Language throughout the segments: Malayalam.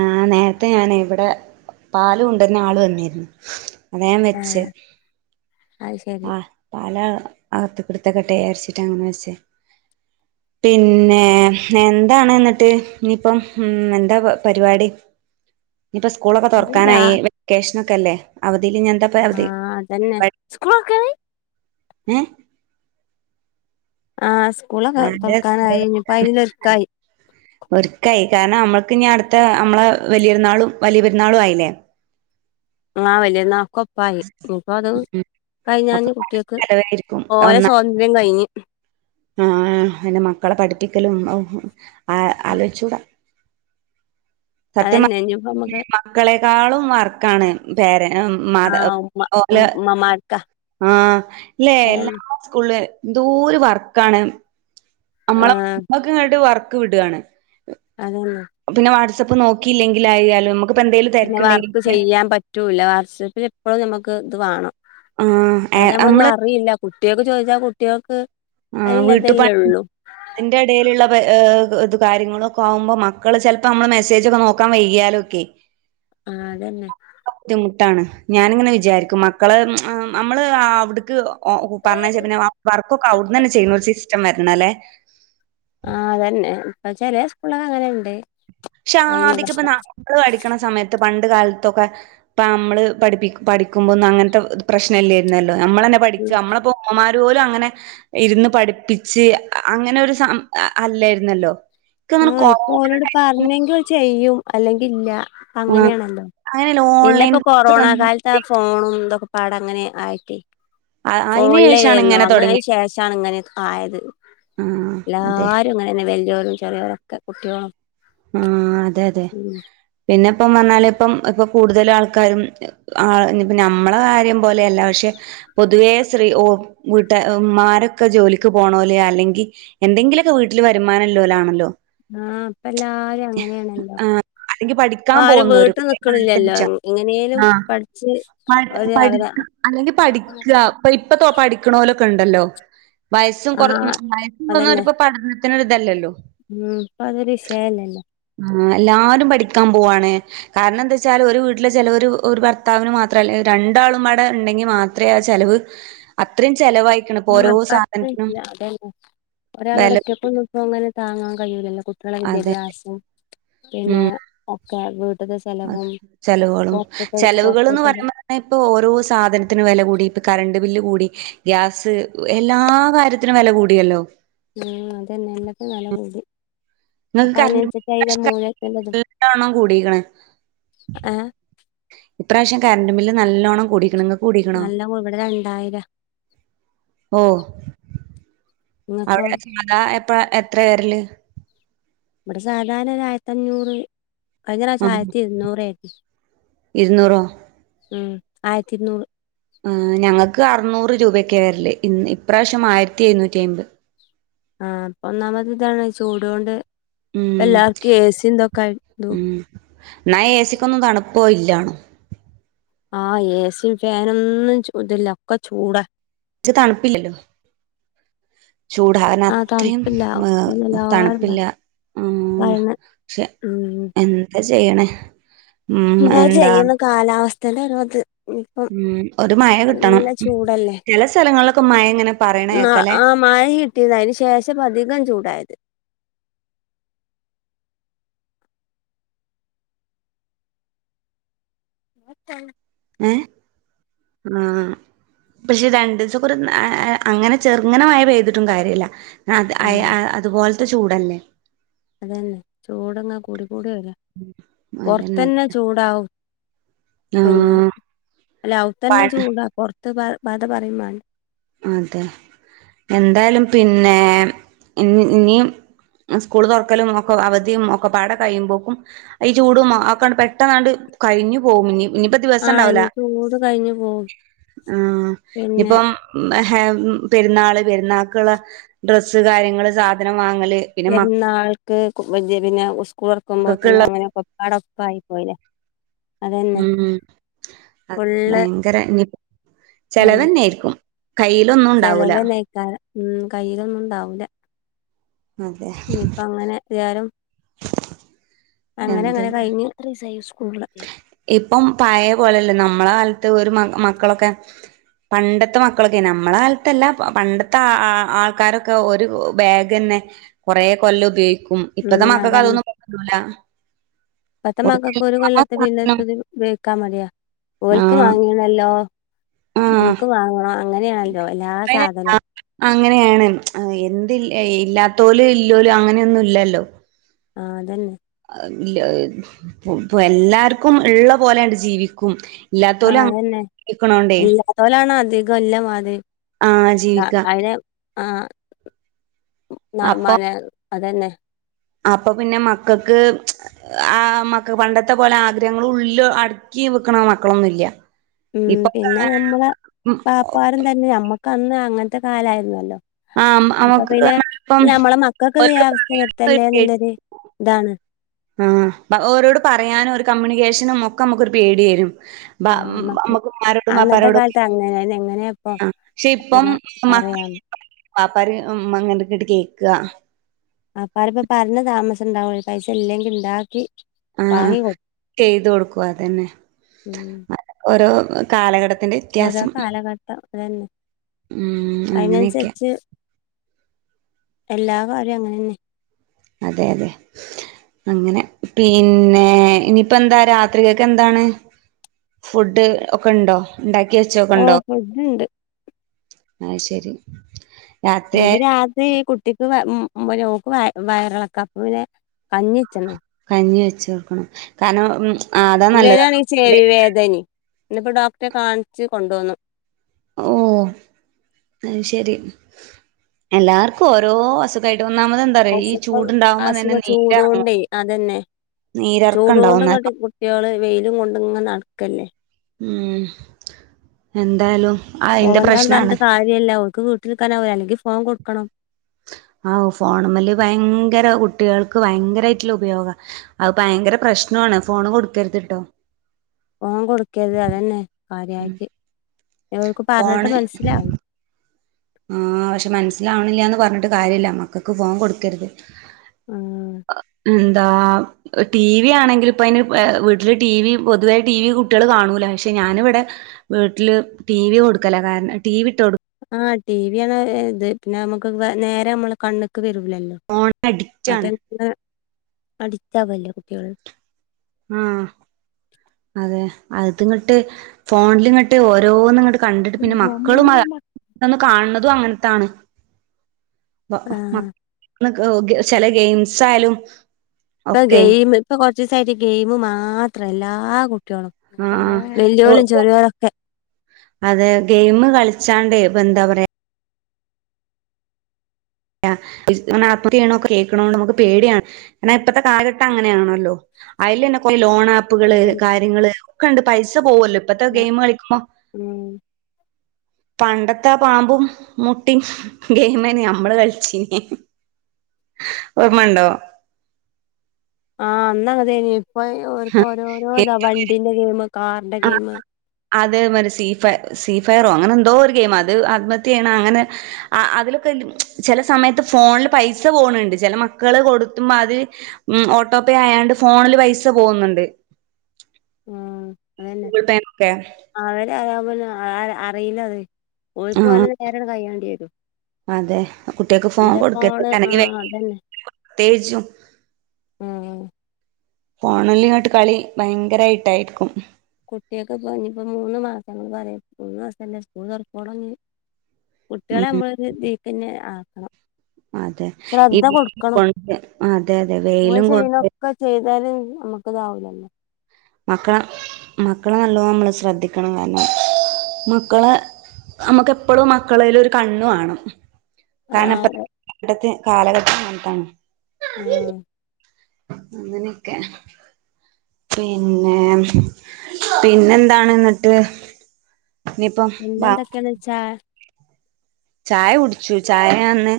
ആഹ് നേരത്തെ ഞനെ ഇവിടെ പാല് കൊണ്ടര്നെ ആള് വന്നിരുന്നു അതാ ഞാൻ വെച്ചെ ആഹ് അത് ശരി ആഹ് പാല് അകത്ത്ക്ക്‌ ഇട്ത്തെക്കെട്ടെ ജാരിച്ചിട്ട് അങ്ങനെ വെച്ചേ പിന്നെ എന്താണ് എന്നിട്ട് ഇനിയിപ്പം ഉം എന്താ പരിപാടി ഇനിയിപ്പ സ്കൂളൊക്കെ രാ തുറക്കാനായി വെക്കേഷനെക്കെ അല്ലേ അവ തില് ഇഞ്ഞെന്താപ്പം അവധി ആഹ് അതന്നെ ക സ്കൂളൊക്കെ എ ആഹ് സ് സ്കൂളൊക്കെ തൊറക്കാനായി ഇഞ്ഞിപ്പം അയിന്ള്ള ഒരുക്കായി ഒരുക്കായി കാരണം നമ്മൾക്ക് ഇനി അടുത്ത നമ്മളെ വല്യര്ന്നാളും വലിയ പെരുന്നാളും ആയിലെ ആ വല്യര്ന്നാ കൊപ്പായി ഇനിപ്പോ അത് ഉം ഒക്കെ കഴിഞ്ഞാഞ് പല കുട്ട്യേക്ക് ചെലവായിരിക്കും ഓലെ ഒന്നാ സ്വാതന്ത്ര്യം കഴിഞ്ഞ് ആഹ് അന്നെ മക്കളെ പഠിപ്പിക്കലും ഔ ആലോചിച്ചൂടാ സത്യമാ അതന്നെ [unintelligible] ഇനിയിപ്പോ ഈ നമ്മുക്ക് മക്കളെ ക്കാളും വർക്കാണ് പേരെ മാത ആഹ് ഉമ്മ ഓല ഉമ്മമാർക്കാ ആ ഇല്ലേ എല്ലാ അതന്നെ സ്കൂള് ന്തോര് വർക്കാണ് നമ്മളെ ആഹ് മ്മക്ക് ഇങ്ങട്ട് വർ ക്ക് വിടാണ് അതന്ന പ്പ് നോക്കിയില്ലെങ്കിലായാലും നമുക്കിപ്പോ എന്തേലും പിന്നെ വർക്ക് തിരക്കുണ്ടെങ്കിൽ ചെയ്യാൻ പറ്റൂല്ല വാട്സപ്പിൽ എപ്പോഴും നമു ക്ക് ഇത് വേണം ആഹ് അ ഞമ്മ ഒന്നും നമ്മള് അറിയില്ല കു ട്ടികൾക്കക്ക് ചോദിച്ചാൽ കുട്ടികൾക്ക് ആ വീട്ടുപ അതിനില്ലതല്ലേ ഉള്ളൂ തിന്റെ ഇടയിലുള്ള ഏ ഇത് കാര്യങ്ങളൊക്കെ ആകുമ്പോ മക്കള് ചിലപ്പോ നമ്മള് മെസ്സേജ് ഒക്കെ നോക്കാൻ വൈകിയാലൊക്കെ ആഹ അതെന്നെ ട്ടാണ് ഞാനിങ്ങനെ വിചാരിക്കും മക്കള നമ്മള് അവിടുക്ക് ഓ പറഞ്ഞയച്ചാ പിന്നെ ആ വർക്ക് അവിടന്ന്ന്ന ചെയ്യുന്ന സിസ് ഷ്ടം വരണല്ലേ ആ അതന്നെ ഇപ്പൊ ചെല സ്കൂളൊക്കെ അങ്ങനെയുണ്ട് ക്ഷെ ആദിക്ക് ഇപ്പ നമ്മള് പടിക്കണ സമയത്ത് പണ്ട ണ്ട് കാലത്തൊക്കെ ഇപ്പ നമ്മള് പഠിപ്പി പഠിക്കുമ്പോന്നും അങ്ങനത്തെ പ്രശ്നം ഇല്ലായിരുന്ന ലോ നമ്മളന്നെ പഠിക്ക ഉം നമ്മളൊപ്പം ഉമ്മമാര ഓല് അങ്ങനെ ഇരുന്ന് പഠിപ്പിച്ച് അങ്ങനെ ഒരു സം അല്ലായിരുന്നല്ലോ ഇക്കങ്ങനെ ആഹ ഇപ്പൊ കൊറോണ ഓരോട് ടൈമില് പറഞ്ഞെങ്കിൽ ചെയ്യും അല്ലെങ്കില്ല ആഹ് അങ്ങനെയാണല്ലോ അങ്ങനെയല്ല പിന്നെ ഓൺലൈൻ ക്ലാസ് ഇപ്പോൊകൊറോണ കാലത്ത് ആ വന്നപ്പഴേ ഫോണും ഇതൊ പാടങ്ങനെ ആയിട്ടി അയിന് ശേഷാണ് ഫോണിലരുന്നു ഇങ്ങനെ അങ്ങനെ അതിന് തൊടങ്ങിയത്. ശേഷണ ഇങ്ങനൊക്കെ ആയത് ആഹ് അതെ. എല്ലാരും ഇങ്ങനെന്നെ വലിയോരും ലൊക്കെ കുട്ടിയോളും ആഹ അതെ അതെ പിന്നെ ഇപ്പം വന്നാലേപ്പം ഇപ്പൊ കൂടുതൽ ആൾക്കാരും ഇനിപ്പോ നമ്മളെ കാര്യം പോലെയല്ല പക്ഷെ പൊതുവേ സ്ത്രീ വീട്ട ഉമ്മാരൊക്കെ ജോലിക്ക് പോണോല് അല്ലെങ്കിൽ എന്തെങ്കിലുമൊക്കെ വീട്ടില് വരുമാനല്ലോലാണല്ലോ ആഹ ആ അല്ലെങ്കി ഇപ്പ പഠിക്കാൻ ആരും പോകുന്നോരും വീട്ട് നിക്കണില്ലല്ലോ എങ്ങനേലും ആ പഠിച്ച് ഒരു അവരെ പഠിക്ക അല്ലെങ്കിൽ പഠിക്ക ഇപ്പ ഇപ്പ പഠിക്ക്ണോല് ക്കണ്ടല്ലോ വയസ്സും കുറെ ആഹ് അതന്നെ വയസൊന്നുംപ്പോ പഠ തിന് ഇതല്ലല്ലോ ഉം ഇപ്പ അതൊരു വിഷയല്ലല്ലോ ആ എല്ലാരും പഠിക്കാൻ പോവയാണ് കാരണം എന്താച്ചാല് ഒരു വീട്ടിലെ ചെലവ് ഒരു ഒരു ഭർത്താവിന് മാത്രല്ല രണ്ടാളുംപാടെ ഉണ്ടെങ്കി മാത്രമേ ആ ചെലവ് അത്ര ആ അപ്പ അത്ര ഇല്ല അതന്നെ ഒരാളോട് വെല ഒറ്റക്കന്നും പ്പോങ്ങനെ താങ്ങാ കല്ലുലോ കുട്ടിയാളെ അതെ വിദ്യാഭ്യാസം പിന്നെ ഉം ഇൻ ഓഡിബിൾ ചെലവുകളും ചെലവുകൾന്ന് പൊറത്തത്തെ പറയുമ്പോ തന്നെ ഇപ്പൊ ഓരോ സാധനത്തിന് വില കൂടി ഇപ്പോ കറണ്ട് ബില്ല് കൂടി ഗ്യാസ് എല്ലാ കാര്യത്തിനും വില കൂടിയല്ലോ ഉ അതന്നെ എല്ലാത്തിനും വെല കൂടി നിങ്ങക്ക് അപ്പൊ അതിനനുസരിച്ച് അതിന്റെ മൂല്യത്തിന്റെതും കറന്റ്‌ബില്ല് കൂടിക്ക്ണ് ഏഹ് കറണ്ട് ബില്ല് നല്ലോണ്ണം കൂടിക്ക്ണ് കൂടീക്ക്ണോ? നല്ല ഇവിടെ രണ്ടായിരം ഓ ഇങ്ങക്കോ അവിടെത അപ്പ എത്ര വരല്? ഇവിടെ സാധാരണ ഒരു ആയിരത്തി അഞ്ഞൂറ് കഴിഞ്ഞ പ്രാവശ്യം ആഹ് ആയിരത്തി ഇരുന്നൂർ ആയിർന്നു ഇരുന്നൂറോ ഉം ആയിരത്തി ഇരുനൂറ് ആ ഞങ്ങൾക്ക് അറുനൂറ് രൂപൊക്കെ വരല് ഇ ഇപ്രാവശ്യം ആയിരത്തി എഴുന്നൂറ്റി അമ്പത് ആ അപ്പൊ ഒന്നാമത് ഇതാണ് ചൂടൊണ്ട് ഉം പ്പോല്ലാർക്കും എസിതൊക്കെതു ന്നാ ഏസിക്കൊന്നും തണുപ്പോ ഇല്ലാണ് ആ ഏസി ഫാനൊന്നും ഇതില്ല ഒക്കെ ചൂടാ ച്ച് തണുപ്പില്ലല്ലോ ചൂടാകാൻ ആഹ് അത്രയും തണുപ്പില്ല അതെന്നെ എല്ലാരും പറ തണുപ്പില്ല മ് പറയണ പക്ഷെ ഉം എന്താ ചെയ്യണെ എന്താ ചെയ്യുന്ന കാലാവസ [unintelligible] ഇപ്പം ഉം ഒരു മഴ കിട്ടണം നല്ല ചൂടല്ലേ ചില സ്ഥലങ്ങളിലൊക്കെ മഴ ഇങ്ങനെ പറയണ ന കേക്കല്ലേ ആ മഴ കിട്ടിയ ത് അതിന് ശേഷം പ്പൊ അധികം ചൂട്. അതായത് [unintelligible] ഏ ആ പക്ഷെ രണ്ടിസം കുറെ അങ്ങനെ ചെറുങ്ങനെ മഴപെയ്തിട്ടും കാര്യല്ല. ആ അതെ ആഹ് അയെഅതുപോൽ ചൂടല്ലേ അതന്നെ ചൂടങ്ങനെ കൂടി ചൂട് അതന്നെ പൊറത്തന്നെ ചൂടാവും പിന്നെ ആഹ് അല്ല പ അവ്ത്തന്നെ ചൂടാ [unintelligible] [unintelligible] അതെ എന്തായാലും പിന്നെ നി സ്കൂള് തുറക്കലും ഒക്കെ അവധി ഒക്കെ പാടെ കഴിയുമ്പോക്കും ഈ ചൂടുംഅ ഒകെ പെട്ടെന്നാണ്ട് കഴിഞ്ഞു പോകും നി ഇനിപ്പ ദിവസം ആഹ് ണ്ടാവൂല ഇനി ചൂട് കഴിഞ്ഞു പോവും ആ നി പിന്നെ പ്പം [unintelligible] പെരുന്നാള് പെരുന്നാക്കുള്ള ഡ്രസ്സ് കാര്യങ്ങള് സാധനം വാങ്ങല് പിന്നെ മ [unintelligible] സ്കൂ തുറക്കുമ്പോത്തിനും അങ്ങനെ ആട ‌പ്പ് ആയി പോയിലെ ഉം അത് ഫുള്ള് ഭയങ്കര നി ഇതായില്ലേ ചെലവെന്നെര്ക്കും കയ്യിലൊന്നുംണ്ടാവൂല ചെലവന്നേക്കാരം ഉം കയ്യിലൊന്നുംണ്ടാവൂല അതെ ഇപ്പ അങ്ങനെ [unintelligible] അങ്ങനെ എന്ത് അങ്ങനെ കഴിഞ്ഞ് [unintelligible] ഇപ്പം പഴയ പോലല്ല നമ്മളെ കാൽ ത് ഒരു മ മക്കളൊക്കെ പണ്ടത്തെ മക്കളൊക്കെ നമ്മള കാലത്തല്ല പണ്ടത്തെ ആൾക്കാരൊക്കെ ഒരു ബാഗെന്നെ കൊറെ കൊല്ലം ഉപയോ ഉം ഇപ്പത്തെ മക്കക്ക് അതൊന്നും പറ്റൂല പ്പത്തെമക്കക് ഒരു ഒരു കൊല്ലതെ പിന്നെതെതിൽ ഉപയോക്കാൻ മടിയ ഓൽക്ക് ആഹ് വാങ്ങിണല്ലോ ന്ക്ക് വാങ്ങണം അങ്ങനെയാണല്ലോ എല്ലാ പ്പ അയ്ന് അ സാധനവും അങ്ങനെയാണ് [unintelligible] ഇല്ലാത്തോലും ഇല്ലോലും അങ്ങനെയൊന്നും ഇല്ലല്ലോ ആ അതന്നെ [unintelligible] എല്ലാർക്കും ഉള്ള പോലെയൻഡ് ജീവിക്കും ആ ഇല്ലാത്തോല് അങ്ങ അതന്നെ ജീവിക്കണോണ്ടേ എല്ലാത്തോലാണ് അധിക് ആഹ് ജീവിക്ക [unintelligible] ആ ന അപ്പൊ മന അതന്നെ അപ്പൊ പിന്നെ മക്കക്ക് ആ മക്ക പണ്ടത്തെ പോലെ ആഗ്രഹങ്ങൾ ഉള്ളിൽ അടുക്കി വെക്കണ മക്കളൊന്നൂല്യ ഉം പിന്നെ ഞമ്മളെ പാപ്പാരും തന്നെ മ്മക്ക് കന്നെഅങ്ങനത്തെ കാലായിരുന്നല്ലോ ആഹ് അപ്പൊ നമുക്ക് പിന്നെ ഇപ്പം ഞമ്മളെ മക്കക്ക് ഓരോട് ഇതേ അവസ്ഥ പറയാനും വരുത്തല്ലേ ന്നുള്ളരു ഇതാണ് ആ ഓരോട് പറയാനും ഒരു കമ്മ്യൂണിക്കേഷനും ഒക്കെ നമ്മുക്കൊരു പേടി വരും ബ ആഹ് ഉം നമക്ക് മ്മക്ക് ഉമ്മനോടും അന്നത്തെ ബാപ്പനോടൊക്കെ കാലത്ത് അങ്ങനെന്നെ എങ്ങനെപ്പൊ ആ പപക്ഷെ ഇപ്പം പിന്നെ പറയാന്ന് പാപ്പാര് ഉം അങ്ങനക്കങ്ങട്കേക്കുക പാപ്പാര്പറഞ്ഞ താമസ പ ഉണ്ടാവും പൈസ ഇല്ലെങ്കി ഇണ്ടാക്കി ആ വാങ്ങി കൊടുക്കും ചെയ്ത് കൊടുക്കു അതന്നെ ഉം ഓരോ ഒ കാലഘട്ട ഓരോ കാലഘട്ട [unintelligible] ഉം അങ്ങനെയൊക്കെ അതിനനുസരിച്ച് എല്ലാ കാര്യവും അങ്ങനെ ന്നെ അതെ അതെ അങ്ങനെ പിന്നെ ഇനിപ്പോ എന്താ രാത്രി കൊക്കെ എന്താണ് ഫുഡ് ഒക്കെ ഉണ്ടോ? ണ്ടാക്കി ഓ വെച്ചോക്കണ്ടോ? ഫുഡ്ണ്ട് അത് ശരി രാത്രിയായ ഇവരാതേകുട് ഒറ്റക് ഓക്ക് വയറിളക്കം അപ്പ പിന്നെ കഞ്ഞി വച്ചണ് ഞ്ഞിവെച്ച് കൊടുക്കണം കാരണം മ് ഇവനാണെങ്കി ചെവി വേദനി ഇന്നിപ്പോ ഡോക്ടറെ കാണിച്ചു കൊണ്ടുവന്നു ഓ അത്ശരി എല്ലാർക്കും ഓരോ അസുഖായി അസുഖം അസുഖ നീരെറങ്ങും ചൂടൊണ്ടേ അതന്നെ നീരെറക്കം ഉണ്ടാവും നല്ല ചൂടൊണ്ട് കുട്ടികള് വെയിലും കൊ അങ്ങനടക്കല്ലേ ഉം എന്തായാലും ആ അയിന്റെ പോവണ്ടാന്ന് പ്രശ്നാണ് പറഞ്ഞിട്ട കാര്യല്ല അവക്ക് വീട്ടിൽക്കാനാവുല അല്ലെങ്കിൽ ഫു ഫോൺ കൊടുക്കണം ആ ഫോണ മല് ഭയങ്കര കുട്ടികൾക്ക് ഭയങ്കരമായിട്ടുള്ള ഉപയോഗം അത് ഭയങ്കര പ്രശ്നമാണ് ഫോണ് കൊടുക്കരുത്തിട്ടോ ഫോൺ കൊടുക്കരുത് അതന്നെ കാര്യായിട്ട് ന്നെഇവർക്ക് പറഞ്ഞിട്ട് ഫോണ് മനസ്സിലാവ ആ പക്ഷെ മനസ്സിലാവണില്ലാന്ന് പറഞ്ഞിട്ട് കാര്യമില്ല മക്കൾക്ക് ഫോൺ കൊടുക്കരുത് ആഹ് ഉം ന്താ ടിവി ആണെങ്കിൽ ഇപ്പ അതിന് വീട്ടില് ടിവി പൊതുവേ ടിവി കുട്ടികൾ കാണൂല പക്ഷെ ഞാന ഇവിടെ വീട്ടില് ടിവി കൊടുക്കല കാരണം ടിവി ഇട്ട് കൊടുക്ക ആ ടിവി ആണ് ഇത് പിന്നെ നമുക്ക് നേരെ നമ്മള് കണ്ണ് ക്ക് വരൂല്ലല്ലോ ഫോണിന് അഡിക്റ്റ് മറ്റേ ആണ് [inaudible] അടിക്റ്റാവല്ലെ കുട്ടിയേൾ ആഹ് അതെ അത്ങ്ങട്ട് ഫോണിലിങ്ങട്ട് ഓരോന്ന്ങ്ങട്ട് കണ്ടിട്ട് പിന്നെ മക്കളും [inaudible] കാണ് ണതും അങ്ങൻ ത്താണ് ഇപ്പം മ ആഹ് [unintelligible] ചെല ഗെയിംസ് ആയാലും ഇപ്പ ഒക്കെ ഗെയിമ് ഇപ്പ കൊർ ച്ചിസായിട്ട് ഗെയിമ് മാത്രാ എല്ലാ ട്ട്യാളും ആഹ് വല്യോലും ചെറ്യോലൊക്കെ അതെ ഗെയിമ് കളിച്ചാണ്ടെ പ്പ ന്താ പറയാ യാ [unintelligible] ആത്മഹത്യ ചെയ്ണൊക്കെ കേക്ണോണ്ട് നമക്ക് പേടിയാണ് കാരണം ഇപ്പത്തെ കാലഘട്ടം അങ്ങനെയാണല്ലോ അയിലന്നേ [unintelligible] ലോൺ ആപ്പുകള് അതന്നെ കാര്യങ്ങള് ഒ ക്കണ്ട് പൈസ പോവ്വല്ലോ? ഇപ്പത്തെ ആഹ് ഗെയിം കളിക്കുമ്പോ- ഉം പണ്ടത്തെ പാമ്പും മുട്ടിം ഗെയിമെ നമ്മള് കളി [unintelligible] ഓർമണ്ടോ? ആഹ് അന്നതേ ഓ ഓരോരോ ഇതാ വണ്ടിന്റെ ഗെയിം കാറിന്റെ ആ ഗെയിം അതേ മ സീ ഫ സീ ഫയറോ അങ്ങനെ എന്തോ ഒരു ഗെയിംമാ അത് ആത്മഹത്യ ചെയ്യണ അങ്ങനെ ആ അതിലൊക്കെ ചില സമയത്ത് ഫോണില് പൈസ പോണണ്ട് ചില മക്കള് കൊടുത്തുമ്പ അത് ഓട്ടോ പേ ആയാണ്ട് ഫോണില് പൈസ പോകുന്നുണ്ട്- ആ- ഗൂഗിൾ പേ നൊക്കെ- [unintelligible] ന്നെ അറിയില്ല അത് ആ പോയിക്കുവല്ല നേരെണ്ട് കയ്യേണ്ടി വരും അതെ കുട്ടികൾക്ക് ഫോൺ എന്റെ ഫോണ് കൊടുക്കരുത് അല്ലെങ്കിൽ ആഹ അതന്നെ പ്രത്യേകിച്ചും ആഹ് ഫോണല്ല ഇങ്ങോട്ട് കളി ഭയങ്കരായിട്ടായിരിക്കും കുട്ടിയൊക്കെ പറഞ്ഞപ്പോ മൂന്ന് മാസം മൂന്നു മാസല്ലേ സ്കൂൾ തുറക്കോളം ഇഞ് കുട്ടികളെ ഉം നമ്മളൊ ഒരു വീക്കന്നെ ആക്കണം അതെ ഇ ശ്രദ്ധ കൊടുക്കണം [unintelligible] അതെ അതെ വെയിലും കൊണ്ട് നമുക്കതാവൂലല്ലോ മക്കളെ മക്കളെ നല്ലോ നമ്മള് ശ്രദ്ധിക്കണം കാരണം മക്കളെ നമ്മുക്ക്പ്പോഴും മക്കളേല്ലരു കണ്ണു വാണം ആഹ് [unintelligible] പണ്ടത്തെ കാലഘട്ടം അങ്ങനത്താണ്. ആ അങ്ങനെയൊക്കെ പിന്നെ പിന്നെ എന്താണ് ഇന്നിട്ട്? പിന്നെന്തൊക്കേന്ന് വെച്ചാ ചായ കുടിച്ചു ചായ ഞാ ഇന്ന്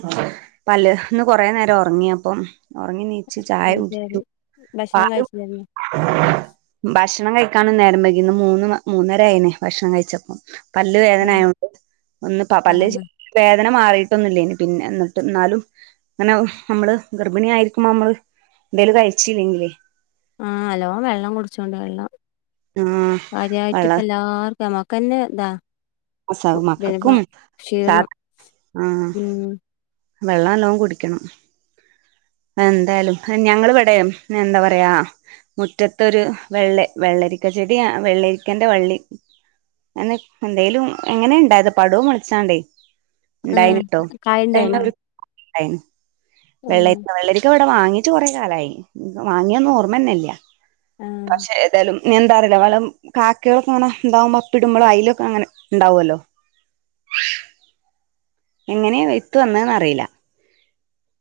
പല്ല് കൊറേ നേരം ഉറങ്ങി അപ്പം ഉറങ്ങി നീച്ച് ചായ അത് ശരി കുടിക്കും ഭക്ഷണം പാലും, കഴിച്ചില്ലായിരുന്നോ ഭക്ഷ ഭക്ഷണം കഴിക്കാനും നേരം വൈകി ഇന്ന് മൂന്ന് മൂന്നര ആയിന് ഭക്ഷണം കഴിച്ചപ്പം പല്ല് ആഹ് വേദനയായോണ്ട് ഒന്ന് പ പല്ല് ആഹ് വേദന മാറിയിട്ടൊന്നുല്ലേന്ന് പിന്നെ എന്നിട്ട് എന്നാലും അങ്ങനെ നമ്മള് ഗർഭിണി ആയിരിക്കുമ്പോ നമ്മള് എന്തേലും കഴിച്ചല്ലെങ്കിലേ ആ നല്ലോ വെള്ളം കുടിച്ചോണ്ട് വെള്ളം ആ വള്ള ഞമ്മക്കന്നെ ഇതാ ജലപ്പ മക്കക്കും സാ ക്ഷീണം ആ ഉം വെള്ളം നല്ലോം കുടിക്കണം എന്തായാലും ഞങ്ങളിവിടെ എന്താ പറയാ മുറ്റത്തൊരു വെള്ള വെള്ളരിക്ക ചെടി വെള്ളരിക്കന്റെ വള്ളി എന്തേലും എങ്ങനെ ഇണ്ടായത് പടു മോളെച്ചാണ്ട് ആ ഉണ്ടായിന് ട്ടോ ണ്ടായിന്ന് ഉം വെള്ളരിക്ക ഇവിടെ വാങ്ങീട്ട് കുറെ കാലായി ഇന്ക്ക് വാങ്ങിയതെന്നെ ഓർമ്മന്നല്ല ആ പക്ഷെ ഏതായാലും ഇനി എന്താറില്ല വള്ളം കാക്കകളൊക്കെ അങ്ങനെ ഇണ്ടാവുമ്പോ അപ്പി ഇടുമ്പോ അയിലൊക്കെ അങ്ങനെ ഉണ്ടാവല്ലോ എങ്ങനെയ വിത്ത് വന്നന്ന് അറിയില്ല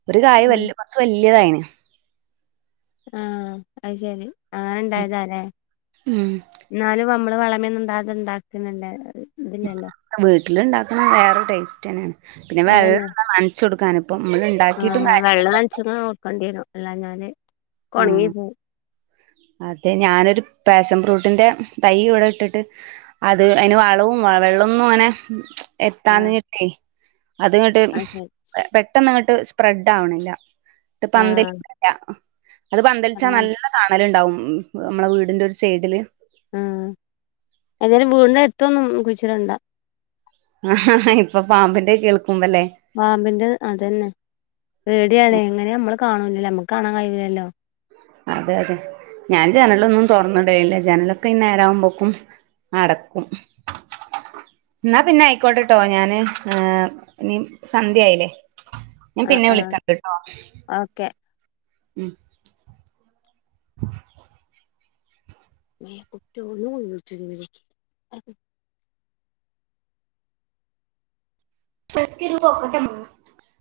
ഒരു ആ കായ് വല്ല്യ കുറച്ച് വല്ല്യതായിന്ന് [unintelligible] ആ അത് ശരി അങ്ങനെ ഇണ്ടായതല്ലെ ഉം എന്നാല് നമ്മ വളമെന്നും ണ്ടാകാതെ ണ്ടാക്ക്ണതല്ലേ അത് വീട്ടിലിണ്ടാക്ക വേറെരു ടേസ്റ്റ് തന്നെയാണ് പിന്നെ അതന്നെ വെള്ളം [inaudible] നനച്ച് കൊടുക്കാനും അപ്പം നമ്മള് ഉണ്ടാക്കിട്ട് [inaudible] അല്ലാ ഞാന് ഒക്കെ ഒണങ്ങി പോം അതെ ഞാനൊരു പാഷൻ ഫ്രൂട്ടിന്റെ തൈ ഇവിടെ ഇട്ടിട്ട് അത് അതിന് വളവും വെള്ളമൊന്നും അങ്ങനെ ആ എത്താഞ്ഞ്ട്ടേ അത്ങ്ങോട്ട് അത് ശരി പെട്ടെന്ന് ഇങ്ങട്ട് [unintelligible] സ്പ്രെഡ് ആവണില്ല [unintelligible] ആ അത് പന്തലിച്ചാ അതാണ് നല്ല തണല്ണ്ടാവും ഉം നമ്മടെ വീടിന്റെ ഒരു സൈഡില് ആ ഏതായാലും വീടിന്റെ അടുത്തൊന്നും കുച്ചിടണ്ട ആ ഇപ്പൊ പാമ്പിന്റെ കേൾ.. പാമ്പിന്റെ അതന്നെ പേടിയാണ് എങ്ങനെ നമ്മ കാണൂല്ലല്ലോ നമ്മുക്ക് കാണാൻ കഴിവൂലല്ലോ അതെ അതെ ഞാൻ ജനലൊന്നും തൊറന്നിടീലില്ല ജനലൊക്കെ ഇന്നേരകുമ്പോക്കും അടക്കും എന്നാ പിന്നെ ആയിക്കോട്ടെട്ടോ ഞാന് ഇനി സന്ധ്യയായില്ലേ ഞാൻ ആ പിന്നെ ആ വിളിക്കാട്ടൊ ആ ഓക്കെ ഉം എ കുട്ട്യോളും [unintelligible] [unintelligible]